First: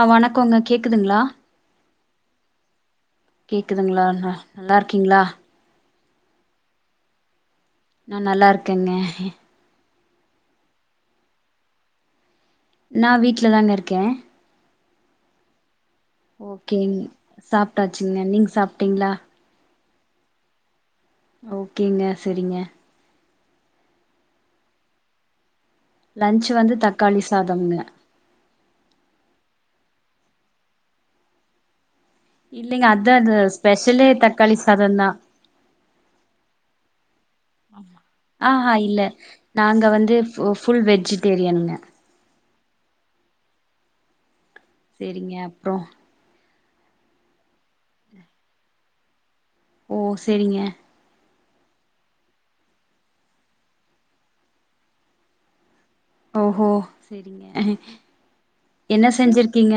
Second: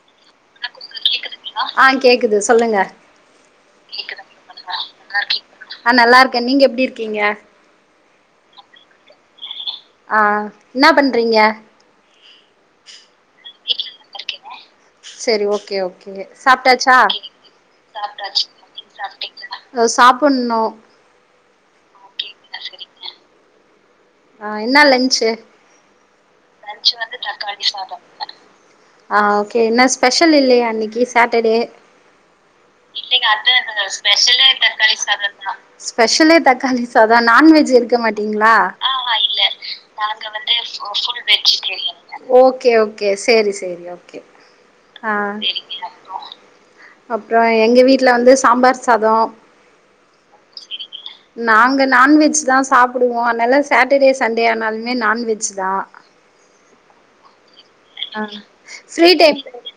ஆ வணக்கோங்க கேக்குதுங்ளா ஆ கேக்குது சொல்லுங்க கேக்குதுங்ளா ந நல்லா இருக்கீங்ளா ஆ நல்லா இருக்கே நீங்க எப்டி இருக்கீங்க நா நல்லா இருக்கேங்க ஆ என்னா பண்றீங்க நா வீட்ல தாங்க இருக்கே செரி ஓகே ஓகே சாப்டாச்சா ஓகேங் சாப்ட்டாச்சுங்க நீங்க சாப்ட்டீங்களா அ சாப்புன்னு. ஓகேங்க செரிங்க. ஆ என்னா லன்ச்சு? லன்ச்சு வந்து தக்காளி சாதோ. ஆ ஓகே என்ன ஸ்பெஷல் இல்லியா இன்னிக்கி சாட்டடே. இல்லைங்க அதா அது ஸ்பெஷலே தக்காளி சாதந்தா ஸ்பெஷல் ஏ தக்காளிஸ் தோ அதா நான்வெஜ்ஜு எடுக்க மாட்டிங்ளா? ஆஹா இல்ல நாங்க வந்து ஃபு ஃபுல் வெஜிடேரியனுங்க ஓகே ஓகே சேரி சேரி ஓகே. ஆ செரிங்க அப்றோ அப்றோ எங்க வீட்ல வந்து சாம்பார் சாதோ. ஓ செரிங்க. ங்களா நாங்க நான்வெஜ் தா சாப்புடுவோ. அதனால சேட்டடே சண்டே ஆனாலுமே நான்வெஜ் தா. ஓஹோ செரிங்க. அ என்ன ஃப்ரீ டைப் செஞ்சிருக்கீங்க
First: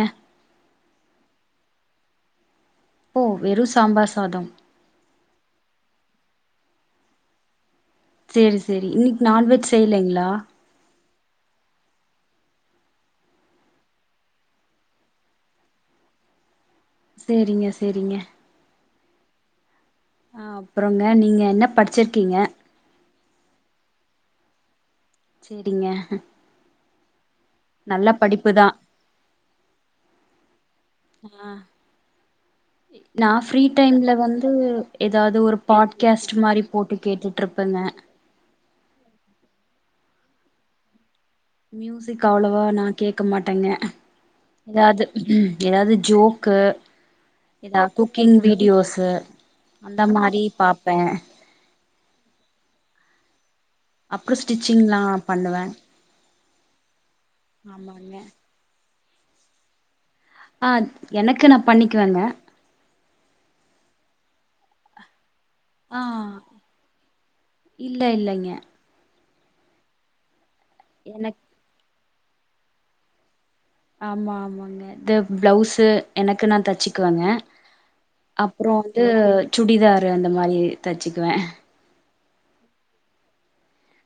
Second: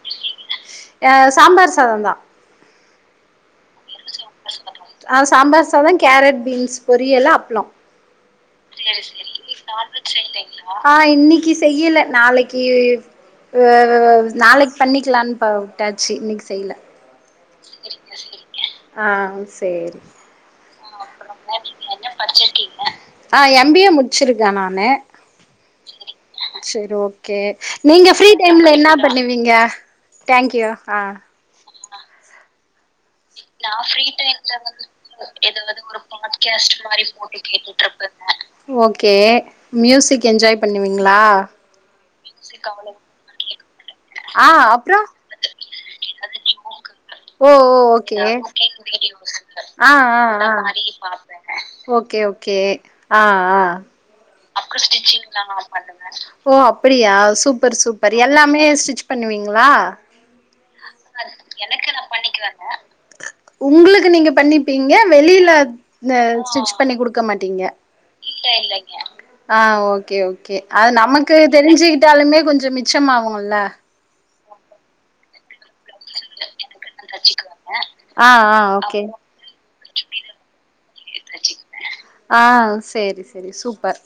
அ சாம்பார் சாதந்தா. ஓ வெறு சாம்பார் சாதம். அ சாம்பார் சாதோ கேரட் பீன்ஸ் பொரியலு அப்ளோ. சேரி சேரி. இன்னைக்கு நான்வெஜ் செய்யலைங்களா ஆ இன்னிக்கி செய்யல நாளைக்கி வ வ வவ் நாளைக் பண்ணிக்லான் பா உட்டாச்சி இன்னிக் செய்ல. சேரிங்க சேரிங்க. அ சேரி. அ அப்புறங்க நீங்க என்ன படிச்சிர்க்கீங்க? ஆ எம் பி ஏ முட்ச்சிருக்கே நானு. சேரிங்க. செர் ஓகே நல்ல நீங்க ஃபிரி படிப்பு தா டைம்ல என்னா பண்ணுவீங்க? Thank you. அ நா ஃபிரீ டைம்ல ஏதாவது [inaudible] எதாவது ஒரு பாட்காஸ்ட் பாட்கேஸ்ட் மாரி போட்டு கேட்டுட்டு இருப்பேங்க கேட்டுட்ருப்பே. ஓகே மியூசிக் என்ஜாய் பண்ணுவிங்ளா? மியூசிக் அவ்ளவா நா கேக்க மாட்டங்க. ஆ அப்றோ எதாது எதாது ஜோக்கு ஓ ஓ ஏதா ஓகே. குக்கிங் வீடியோஸு அ அந்த அ மாரி அ பாப்பே ஓகே ஓகே ஆ ஆ. அப்புறோ அப்ற ஸ்டிச்சிங்லா ஸ்டிச்சிங்ல்லா பண்ணுவே பண்ணு ஓ அப்பிடியா சூப்பர் சூப்பர். ஆமாங்க எல்லாமே ஸ்டிச் பண்ணுவிங்களா? ஆ எனக்கு நா பண்ணிக்குவங்க. உங்குளுக்கு நீங்க பண்ணிப்பீங்க வெளில இந்த ஆ ஸ்டிட்ச் பண்ணி குடுக்க மாட்டிங்க. இல்ல இல்லைங்க ஆ ஓகே ஓ. கே அது நமக்கு எனக் தெரிஞ்சுக்கிட்டாலுமே கொஞ்சோ மிச்சம்மாவுல்ல. ஆமா ஆமாங்க த பிளவுஸு எனக்கு நா தச்சுக்குவங்க ஆ ஆ அப்றோ ஓகே வந்து சுடிதாரு அந்த மாரி தச்சிக்குவே. ஆ சேரி சேரி சூப்பர்.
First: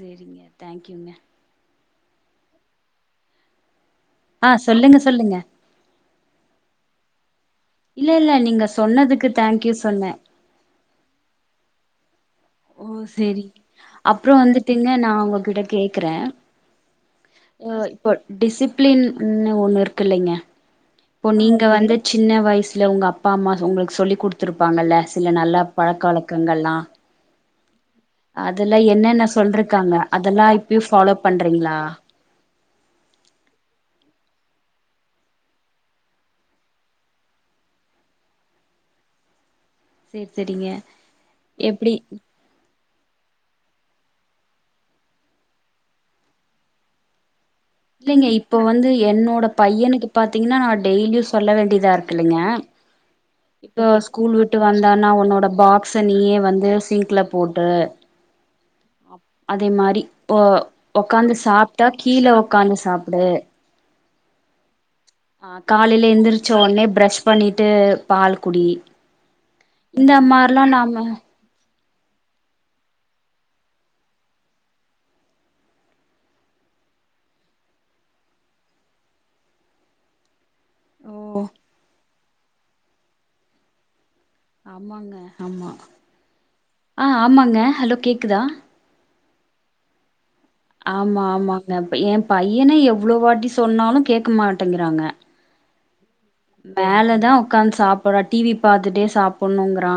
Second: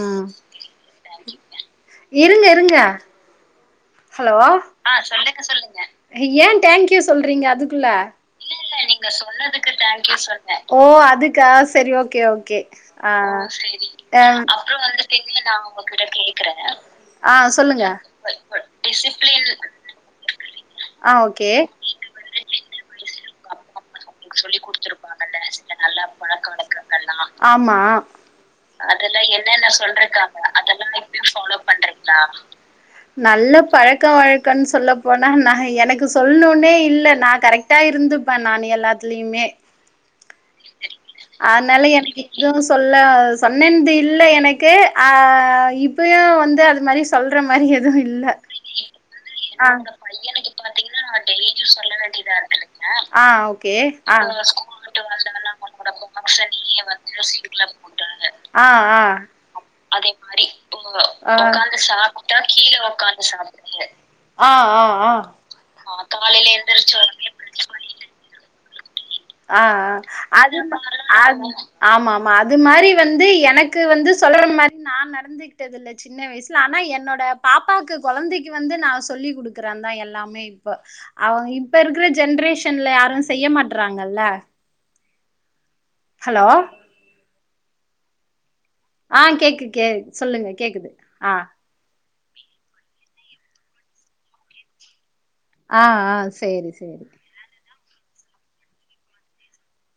ம் தேங்க்யூங்க. இருங்க இருங்க. ஹலோ ஆ சொல்லுங்க சொல்லுங்க ஏ டேங்க்யூ சொல்றீங்க அதுக் குள்ள இல்ல இல்ல நீங்க சொன்னதுக்கு தேங்க்யூ சொன்னே ஓ அதுக்கா செரி ஓகே ஓகே. ஓ ஆ சேரி அப்புறோ அ வந்துட்டுங்க நா உங்ககிட்ட கேக்குறே ஆ சொல்லுங்க. ப்ளின்னு ஒன்னு இர்க்கிள்லிங்க. ஆ இப்போ ஓகே நீங்க வந்து சின்ன வய்சுல உங்க அப்பா அம்மா உங்களுக்கு சொல்லி குடுத்துருப்பாங்கல்ல சில நல்ல பழக்க வழக்கங்கள்லா ஆமா அதெல்லா என்னென்ன சொல்றக்காங்க அதெல்லா இப்பியு ஃபாலோ பண்ற நல்லப் பழக்க வழக்கன் சொல்ல போனா நா எனக்கு சொல்னுனே இல்ல நா கரக்ட்டாயிருந்து ப்ப நானு எல்லாத்துலயுமே சேரி சேரிங்க அனால எப்டி எனக்கு இதுவு சொல்ல சொன்னேன்து இல்ல எனக்கு ஆ இப்பயு வந்து அது மாரி சொல்ற மாரி எதுவு இல்ல இல்லைங்க இப்போ வந்து என்னோட ஆ பையனுக்கு பாத்தீங்கன்னா நா டெய்லியு சொல்ல வேண்டியதா இருக்கு இல்லைங்க ஆ ஓகே இப்போ ஆ ஸ்கூல் விட்டு வந்தானா உன்னோட பாக்ஸ நீயே வந்து சிங்க்ல போட்டு ஆ அ அதே மாரி ஒ ஒக்காந்து சாப்ட்டா கீழ ஒக்காந்து சாப்டு ஆ ஆ ஆ ஆ காலைல எந்திரிச்சோனே பிரஷ் பண்ணிட்டு பால் குடி ஆ அ இந்த அது மாரிலா நாம அது ஆமா ஆமா அது மாரி வந்து எனக்கு வந்து சொல்ற மாதிரி நா நடந்துகிட்டது இல்ல சின்ன வயசுல ஆனா என்னோட பாப்பாக்கு கொழந்தைக்கு வந்து நா சொல்லி குடுக்குறந்தா எல்லாமே இப்பொ ஓ அவங்க இப்பருக்குற ஜென்ரேஷன்ல யாரு செய்ய மாட்றாங்கல்ல ஆமா ஹலோ ஆ ஆமாங்க ஹலோ கேக்குதா ஆ கேக்குக் கே சொல்லுங்க கேக்கு ஆமா ஆமாங்க எ பையன எவ்ளோ வாட்டி சொன்னாலு கேட்க மாட்டேங்கிறாங்க ஆ அ மேலதா உக்காந் சாப்பறா டி வி பாத்துட்டே சாப்பணுங்கிறா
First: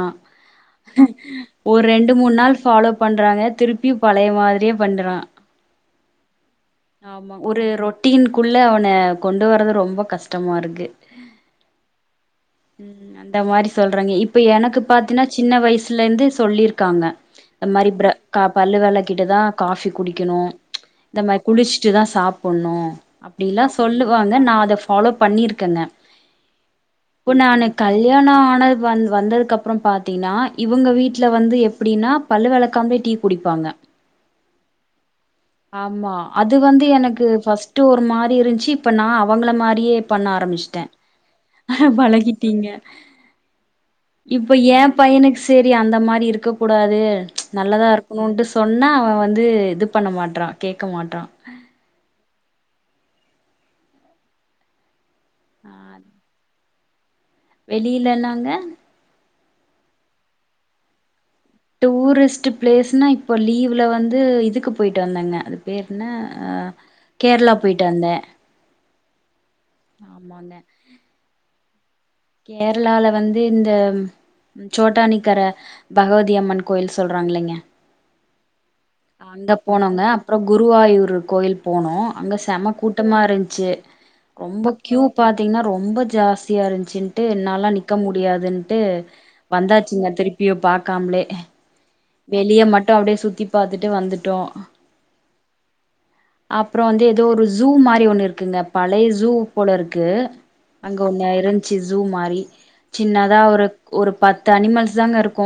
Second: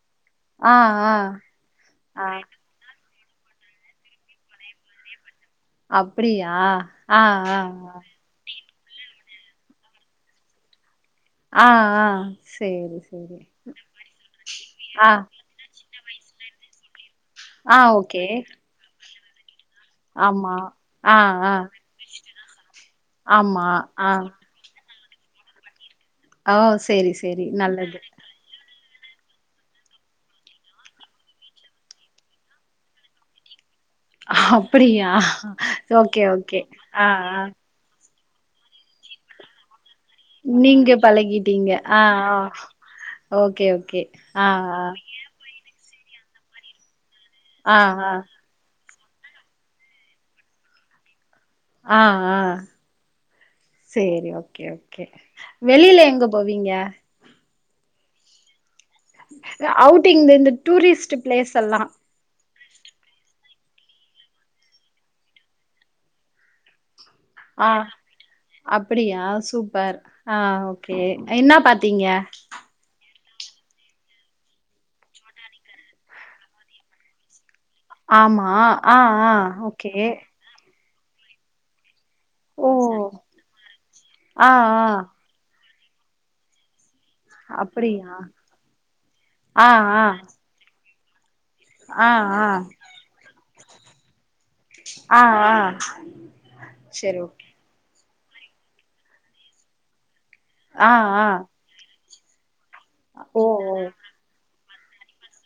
ஆ ஆ ஒரு ரெண்டு மூன் நாள் ஃபாலோப் பண்றாங்க திருப்பியு பழைய மாதிரியே பண்றா அப்டியா ஆ ஆ அ குள்ள அவன கொண்டு வரது ரொம்ப கஷ்டமாருக்கு ஆ ஆ சேரி ம் அந்த சேரி மாரி சொல்றங்க இப்ப எனக்கு ஆ பாத்தீனா ச் சின்ன வய்சுலேந்து சொல்லிருக்காங்க இந்த ஆ மாரி ப்ர ஓகே க பல்லு வெலக்கிட்டுதா காஃபி குடிக்கணு ஆமா ஆ இந்த மா ஆ குளிச்ட்டுதா சாப்புன்ணு அப்டிலா ஆமா ஆ சொல்லுவாங்க நா அத ஃபாலோ பண்ணியிருக்கன்ன ஆ சேரி ஸ் இப்ப நானு கல்யாண ஆனது வந் வந்ததுக்கப்பறொ பாத்தீங்னா இவுங்க வீட்ல வந்து எப்டின்னா பல்லு வெலக்காம்லே டீ குடிப்பாங்க அப்டியா ஆமா ஓகே அது ஓகே வந்து ஆ எனக்கு ஆ ஃபஸ் ட்டு ஒரு மாரி இருந்ச்சு இப்போ நா அவங்கள மாரியேப் நீங்க பழகிட்டீங்க ஆ ஆ பழகிட்டீங்க ஓகே ஓகே ஆ ஆ செரி அந்த மாரி இருக்கக்கூடாது ஆ நல்லதா ஆ இருக்குணுன்டு சொ சொன்னா அவ வந்து இது பண்ண மாட்றா கேக்க மாட்றா ஆ ஆ சேரி ஓகே ஓகே வெளீல எங்க போவிங்க வெளீலலாங்க அவுட்டிங் இந்தந்த டூரிஸ்ட்டு பிளேஸ்ஸெல்லா டூரிஸ்ட்டுப் பிளேஸ்னா இப்போ லீவ்ல வந்து இதுக்கு போயிட்டு வந்தங்க அது பேரென அ கேரளா போய்ட்டு வந்த அப்டியா சூப்பர் ஆ ஓகே என்ன பாத்தீங்க கேரளாவுல வந்து இந்த சோட்டானிக்கர பகவதியம்மன் கோயில் சொல்றாங் இல்லைங்க ஆமா ஆஆ ஓகே அ குருவாயூரு கோயில் போனோ அங்க செம ஓ கூட்டமா இருந்ச்சு ஆ ரொம்ப ஆ கியூ பாத்திங்னா ரொம்ப ஜாஸ்தியா இருந்ச்சின் ட்டு என்னாலா நிக்க அப்படியா முடியாதுன்ட்டு ஆ ஆ வந்தாச்சுங்க திருப்பியு பாக்காம்லே ஆ ஆ வெளிய மட்டு அப்டியே சுத்திப் பாத்துட்டு வந்துட்டோ ஆ ஆ அப்றோ வந்து சரி ஏதோ ஓகே ஒரு ஜூ மாரி ஒண்ணு இருக்குங்க பழைய ஜூ போலருக்கு ஆ அங்க ஆ ஒன்ன இருந் ச்சு ஜூ மாரி சின்னதா ஓ ஒரு ஓ ஒரு பத்து அனிமல்ஸ் தாங்க இருக்கு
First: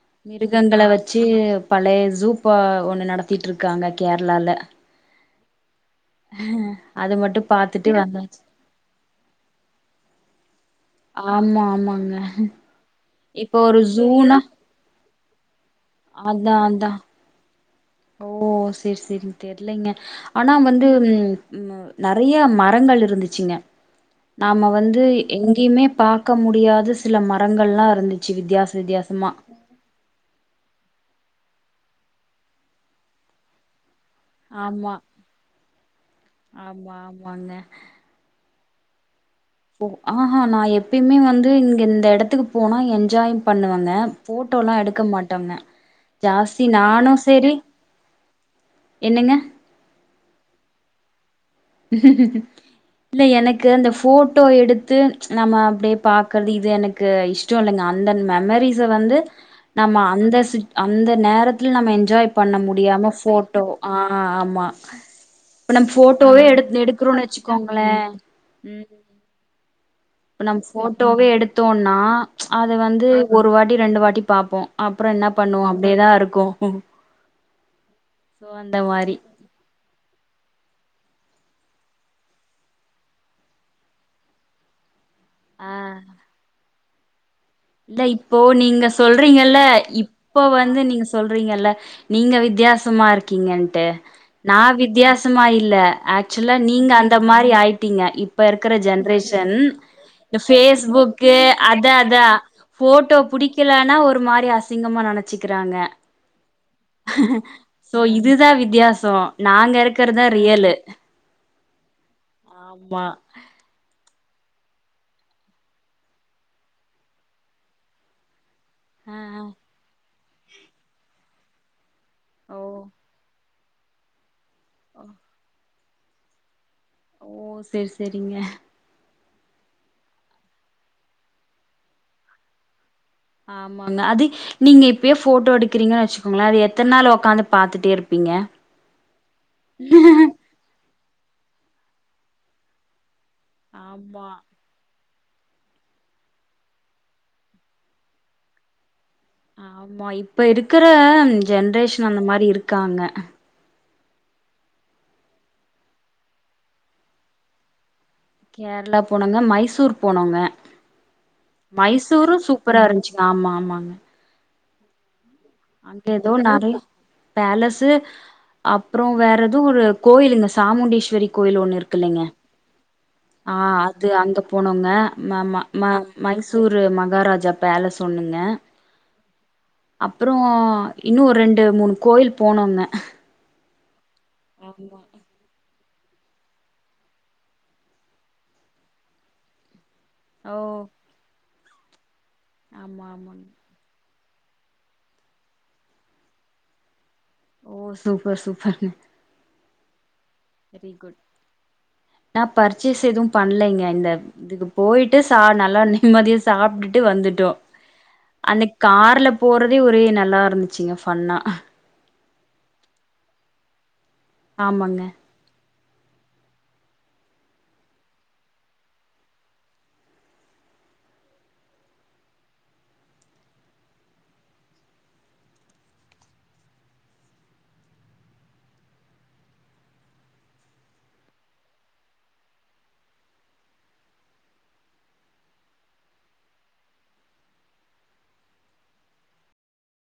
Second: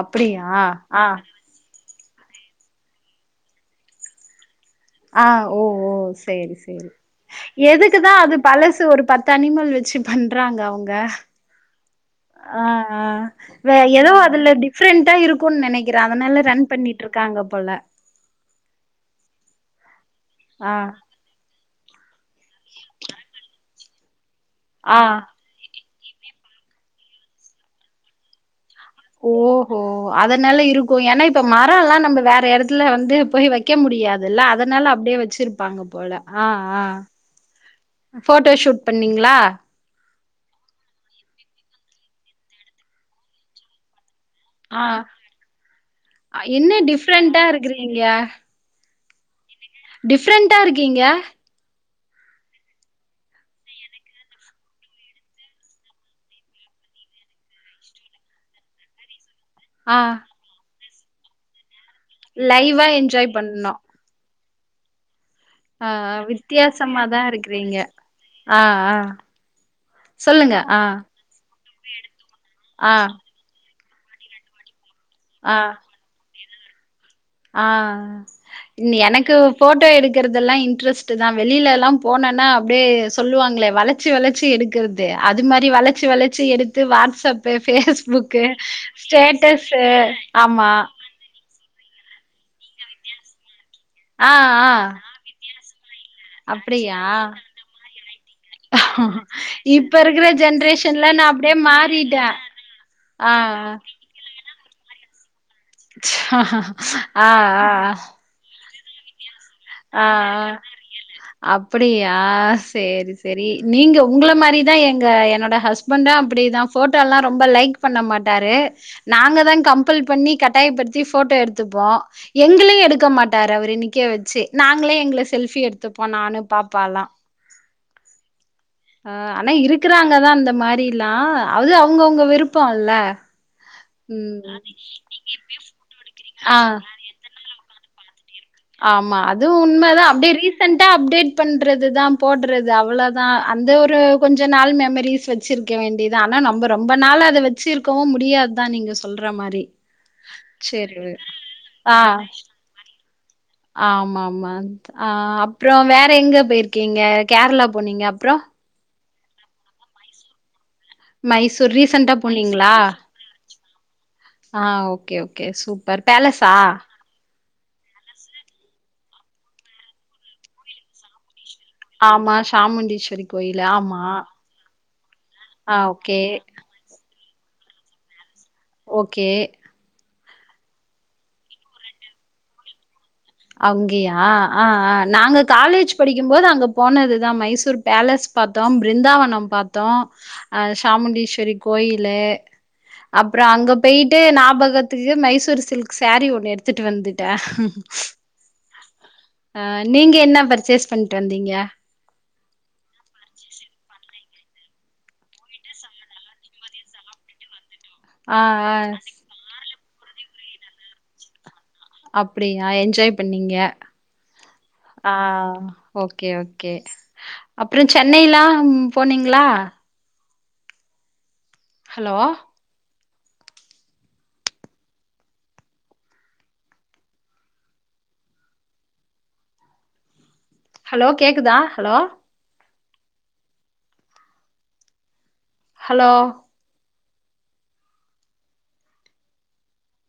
அப்படியா மிருகங்கள ஆ வச்சு அப் பழைய ஜூப்பா ஒண்ணு நடத்திட்ருக்காங்க கேரளால ஆ ஓ ஓ சேரி சேரி அது மட்டு பாத்துட்டு எதுக்குதா அது வந்தாச்சு பழசு ஒரு பத் தனிமல் வச்சு பண்றாங்க அவுங்க ஆமா ஆமாங் ஆ ஆ வே எதோ ஜூனா அதுல டிப் ஃப்ரெண்ட்டா இருக்கூன் நெனைக்கிறே அதனால அதா ரன் அதா பண்ணிட்ருக்காங்க போல ஓ செர் செரி தெர்லேங்க ஆனா ஆ வந்து ம் ம் நறையா மரங்கள் இருந்துச்சுங்க நாம ஆ வந்து எங்கிமே பாக்க முடியாது சில மரங்கள்லா இருந்துச்சி வித்யாஸ் வித்யாஸ் ஓஹோ அதனால இருக்கு எனா இப்ப மரல்லா நம்ம வேற யடத்துல வந்து போய் வெக் க்க முடியாதுல்ல அதனால ஆமா அப்டியே வெச்சிருப்பாங்க போல ஆ ஆ ஆமா ஆமாங்க ம் ஃபோட்டோ ஷூட் பண்ணீங்ளா போ ஆஹா நா எப்பயுமே வந்து இங்க இந்த இடத்துக்கு போனா என்ஜாய் பண்ணுவங்க ஃபோட்டோ லா ஆ எடுக்க மாட்டாங்க ஜாஸ்தி என்ன நானு டிஃப்ரெண்டா செரி இருக்கிறீங்க என்னெங்க டிஃப்ரெண்டா இருக்கீங்க ம்ம்ம்ம் இல்லை எனக்கு அந்த ஃபோட்டோ எடுத்து நம்ம அப்டே பாக்கற்து இது எனக் க்கு இஷ்டோ இல்லங்க அந்த மெமரீஸ வந்து ஆ நம்ம அந்த சுட் அந்த நேரத் துல் நம்ம என்ஜாய் பண்ண லைவா முடியாம என்ஜாய் ஃபோட்டோ பண்ணோ ஆ ஆமா ப்ப நம் ஆ ஃபோட்டோவே எடுக் வித்தியாசமாதா எடுக்றோனு இருக்கிறீங்க வச்சுக்கோங்களே ஆ உம் ஆ ப்ப சொல்லுங்க நம் ஆ ஃபோட்டோவே எடுத்தோனா அது ஆ வந்து ஒரு வாட்டி ரெண்டு வாட்டி பாப்போ அப்ற என்னா பண்ணுவோ அப்டேதா இருக்கு சோ அந்த உ ன் மாரி. எனக்குவ் ஃபோட்டோ எடுக்குற்தெல்லா இன்ட்ரெஸ்ட் தா வெளிலலா போனனா அப்டே சொல்லுவாங்களே வளச்சி வளச்சி எடுக்குற்த் தே அது மாரி ஆ. வளச்சி வளச்சி எடுத்து வாட்ஸ்அப் பே இல்ல இப்போ ஃபேஸ்புக்கு நீங்க சொல்றீங்கல்ல ஸ்டேட்டஸ்ஸு இப்போ ஆமா வந்து நீங்க சொல்றீங்கல்ல நீங்க வித்யாசமா இருக்கீங்கன்ட்டு ஆ நா ஆ வித்யாசமா இல்ல ஆக்சுவலா நீங்க அப்டியா அந்த மாரி ஆய்ட்டீங்க ப் இப்ப இருக்குற ஜென்ரேஷன் இப்ப இருக்கிற எ ஜென்ரேஷன்ல நா ஃபேஸ்புக்கு அப்டியே அதே மாறிட்டே அதா ஃபோட்டோ ஆ புடிக்கலானா ஒரு மாரி அசிங்கமா நெனச்சிக்கிறாங்க ஹஹஹ சோ இதுதா வித்யாசோ நாங்க ஆ இருக்கறதா ஆ ரியலு அப்படியா ஆமா சேரி செரி நீங்க உங்கள மாரி தான் எங்க என்னோட ஹஸ்பண்டு அப்படிதா ஃபோட்டோலா ரொம்ப லைக் பண்ண மாட்டாரு ஆ நாங்க தா கம்பல் பண்ணி கட்டாயப்படுத்தி ஃபோட்டோ எடுத்துப்போ ஓ எங்களையே எடுக்க மாட்டார் தவரு இன்னிக்கே வச்சி நாங்களே எங்கள செல்ஃபி எடுத்துப்போம் நானு பாப்பால்லா ஓ செர் செரிங்க ஆ அனய் இருக்குறாங்கதா அந்த மாரிலா அது அவுங்கவுங்க விருப்போல்ல ஆமாங்க அது நீங்க இப்யே ஃபோட்டோ எடுக்குறீங்க வச்சுக்கோங்களே அது ஆ எத்துன் நாள் ஒக்காந்துப் பாத்துட்டே இருப்பிங்க ஆமா அதுவு உண்மதா அப்டியே ரீசன்ட்டா அப்டேட் பண்றதுதா போட்றது அவ்ளோ தா அந்த ஒரு ஆமா கொஞ்ச நாள் மெமரிஸ் வச் வச்சிருக்க வேண்டிதா ஆனா நம்ம ரொம்ப நாளா அத வச்சிருக்கவு முடியாதுதா நீங்க சொல் ஆமா இப்ப இருக்கற ஜென்ரேஷன் அந்த மாரி இருக்காங்க ஆமா ஆமா அ அப்ற வேற எங்க போய்ருக்கிங்க கேர்ளா போனீங்க அப்றோ கேர்ளா போனோங்க மைசூர் போனோங்க மைசூர் ரீசென்ட்டா மைசூரு போனீங்களா? சூப்பரா இருந்துச்சுங்க ஆமா ஆமாங்க ஆ ஓகே ஓகே சூப்பர் அங்க ஏதோ பேலஸா நெறைய பேலஸு அப்றோ வேற எதோ ஒரு கோயிலுங்க சாமுண்டீஸ்வரி கோயில் ஒண்ணு இருக் கில்லங்க ஆமா. சாமுண்டீஸ்வரி ஆ கோயில். ஆமா. அது அங்க போனோங்க ம மா ஆ ம okay, Mysuru Maharaja palace ஒன்னுங்க ஓகே அப்றோ இன்னு ஒரு ரெண்டு மூணு கோயில் போனோங்க அங்கயா அ அ நாங்க காலேஜ் படிக்கும்போது அங்க போனதுதா மைசூர் பேலஸ் பாத்தோ பிருந்தாவன பாத் தோ ஓ ஹ் சாமுண்டீஸ்வரி கோயிலு ஆமா அப்றோ ஆமாங் அங்க போய்ட்டு ஞாபகத்துக்கு மைசூர் சில்க் சேரி ஒண்ணு எடுத்துட்டு வந்துட்டே ஓ சூப்பர் சூப்பர்ங்க ஆ நீங்க என்ன பர் வெரி குட் நா பர்ச்சேஸ் எதுவு பண்லேங்க இந்த இதுக்கு போயிட்டு சா நல்லா நிம்மதியா சாப்ட்டுட்டு வந்துட்டோ ஆ அன்னக் ஆ கார்ல போறதே ஒரே நல்லா இருந்துச்சுங்க ஃபண்ணா அப்டியா என்ஜாய் பண்ணீங்க ஆமாங்க ஆ ஓகே ஓகே அப்றோ சென்னைலா போனிங்ளா ஹலோ ஹலோ கேக்குதா ஹலோ ஹலோ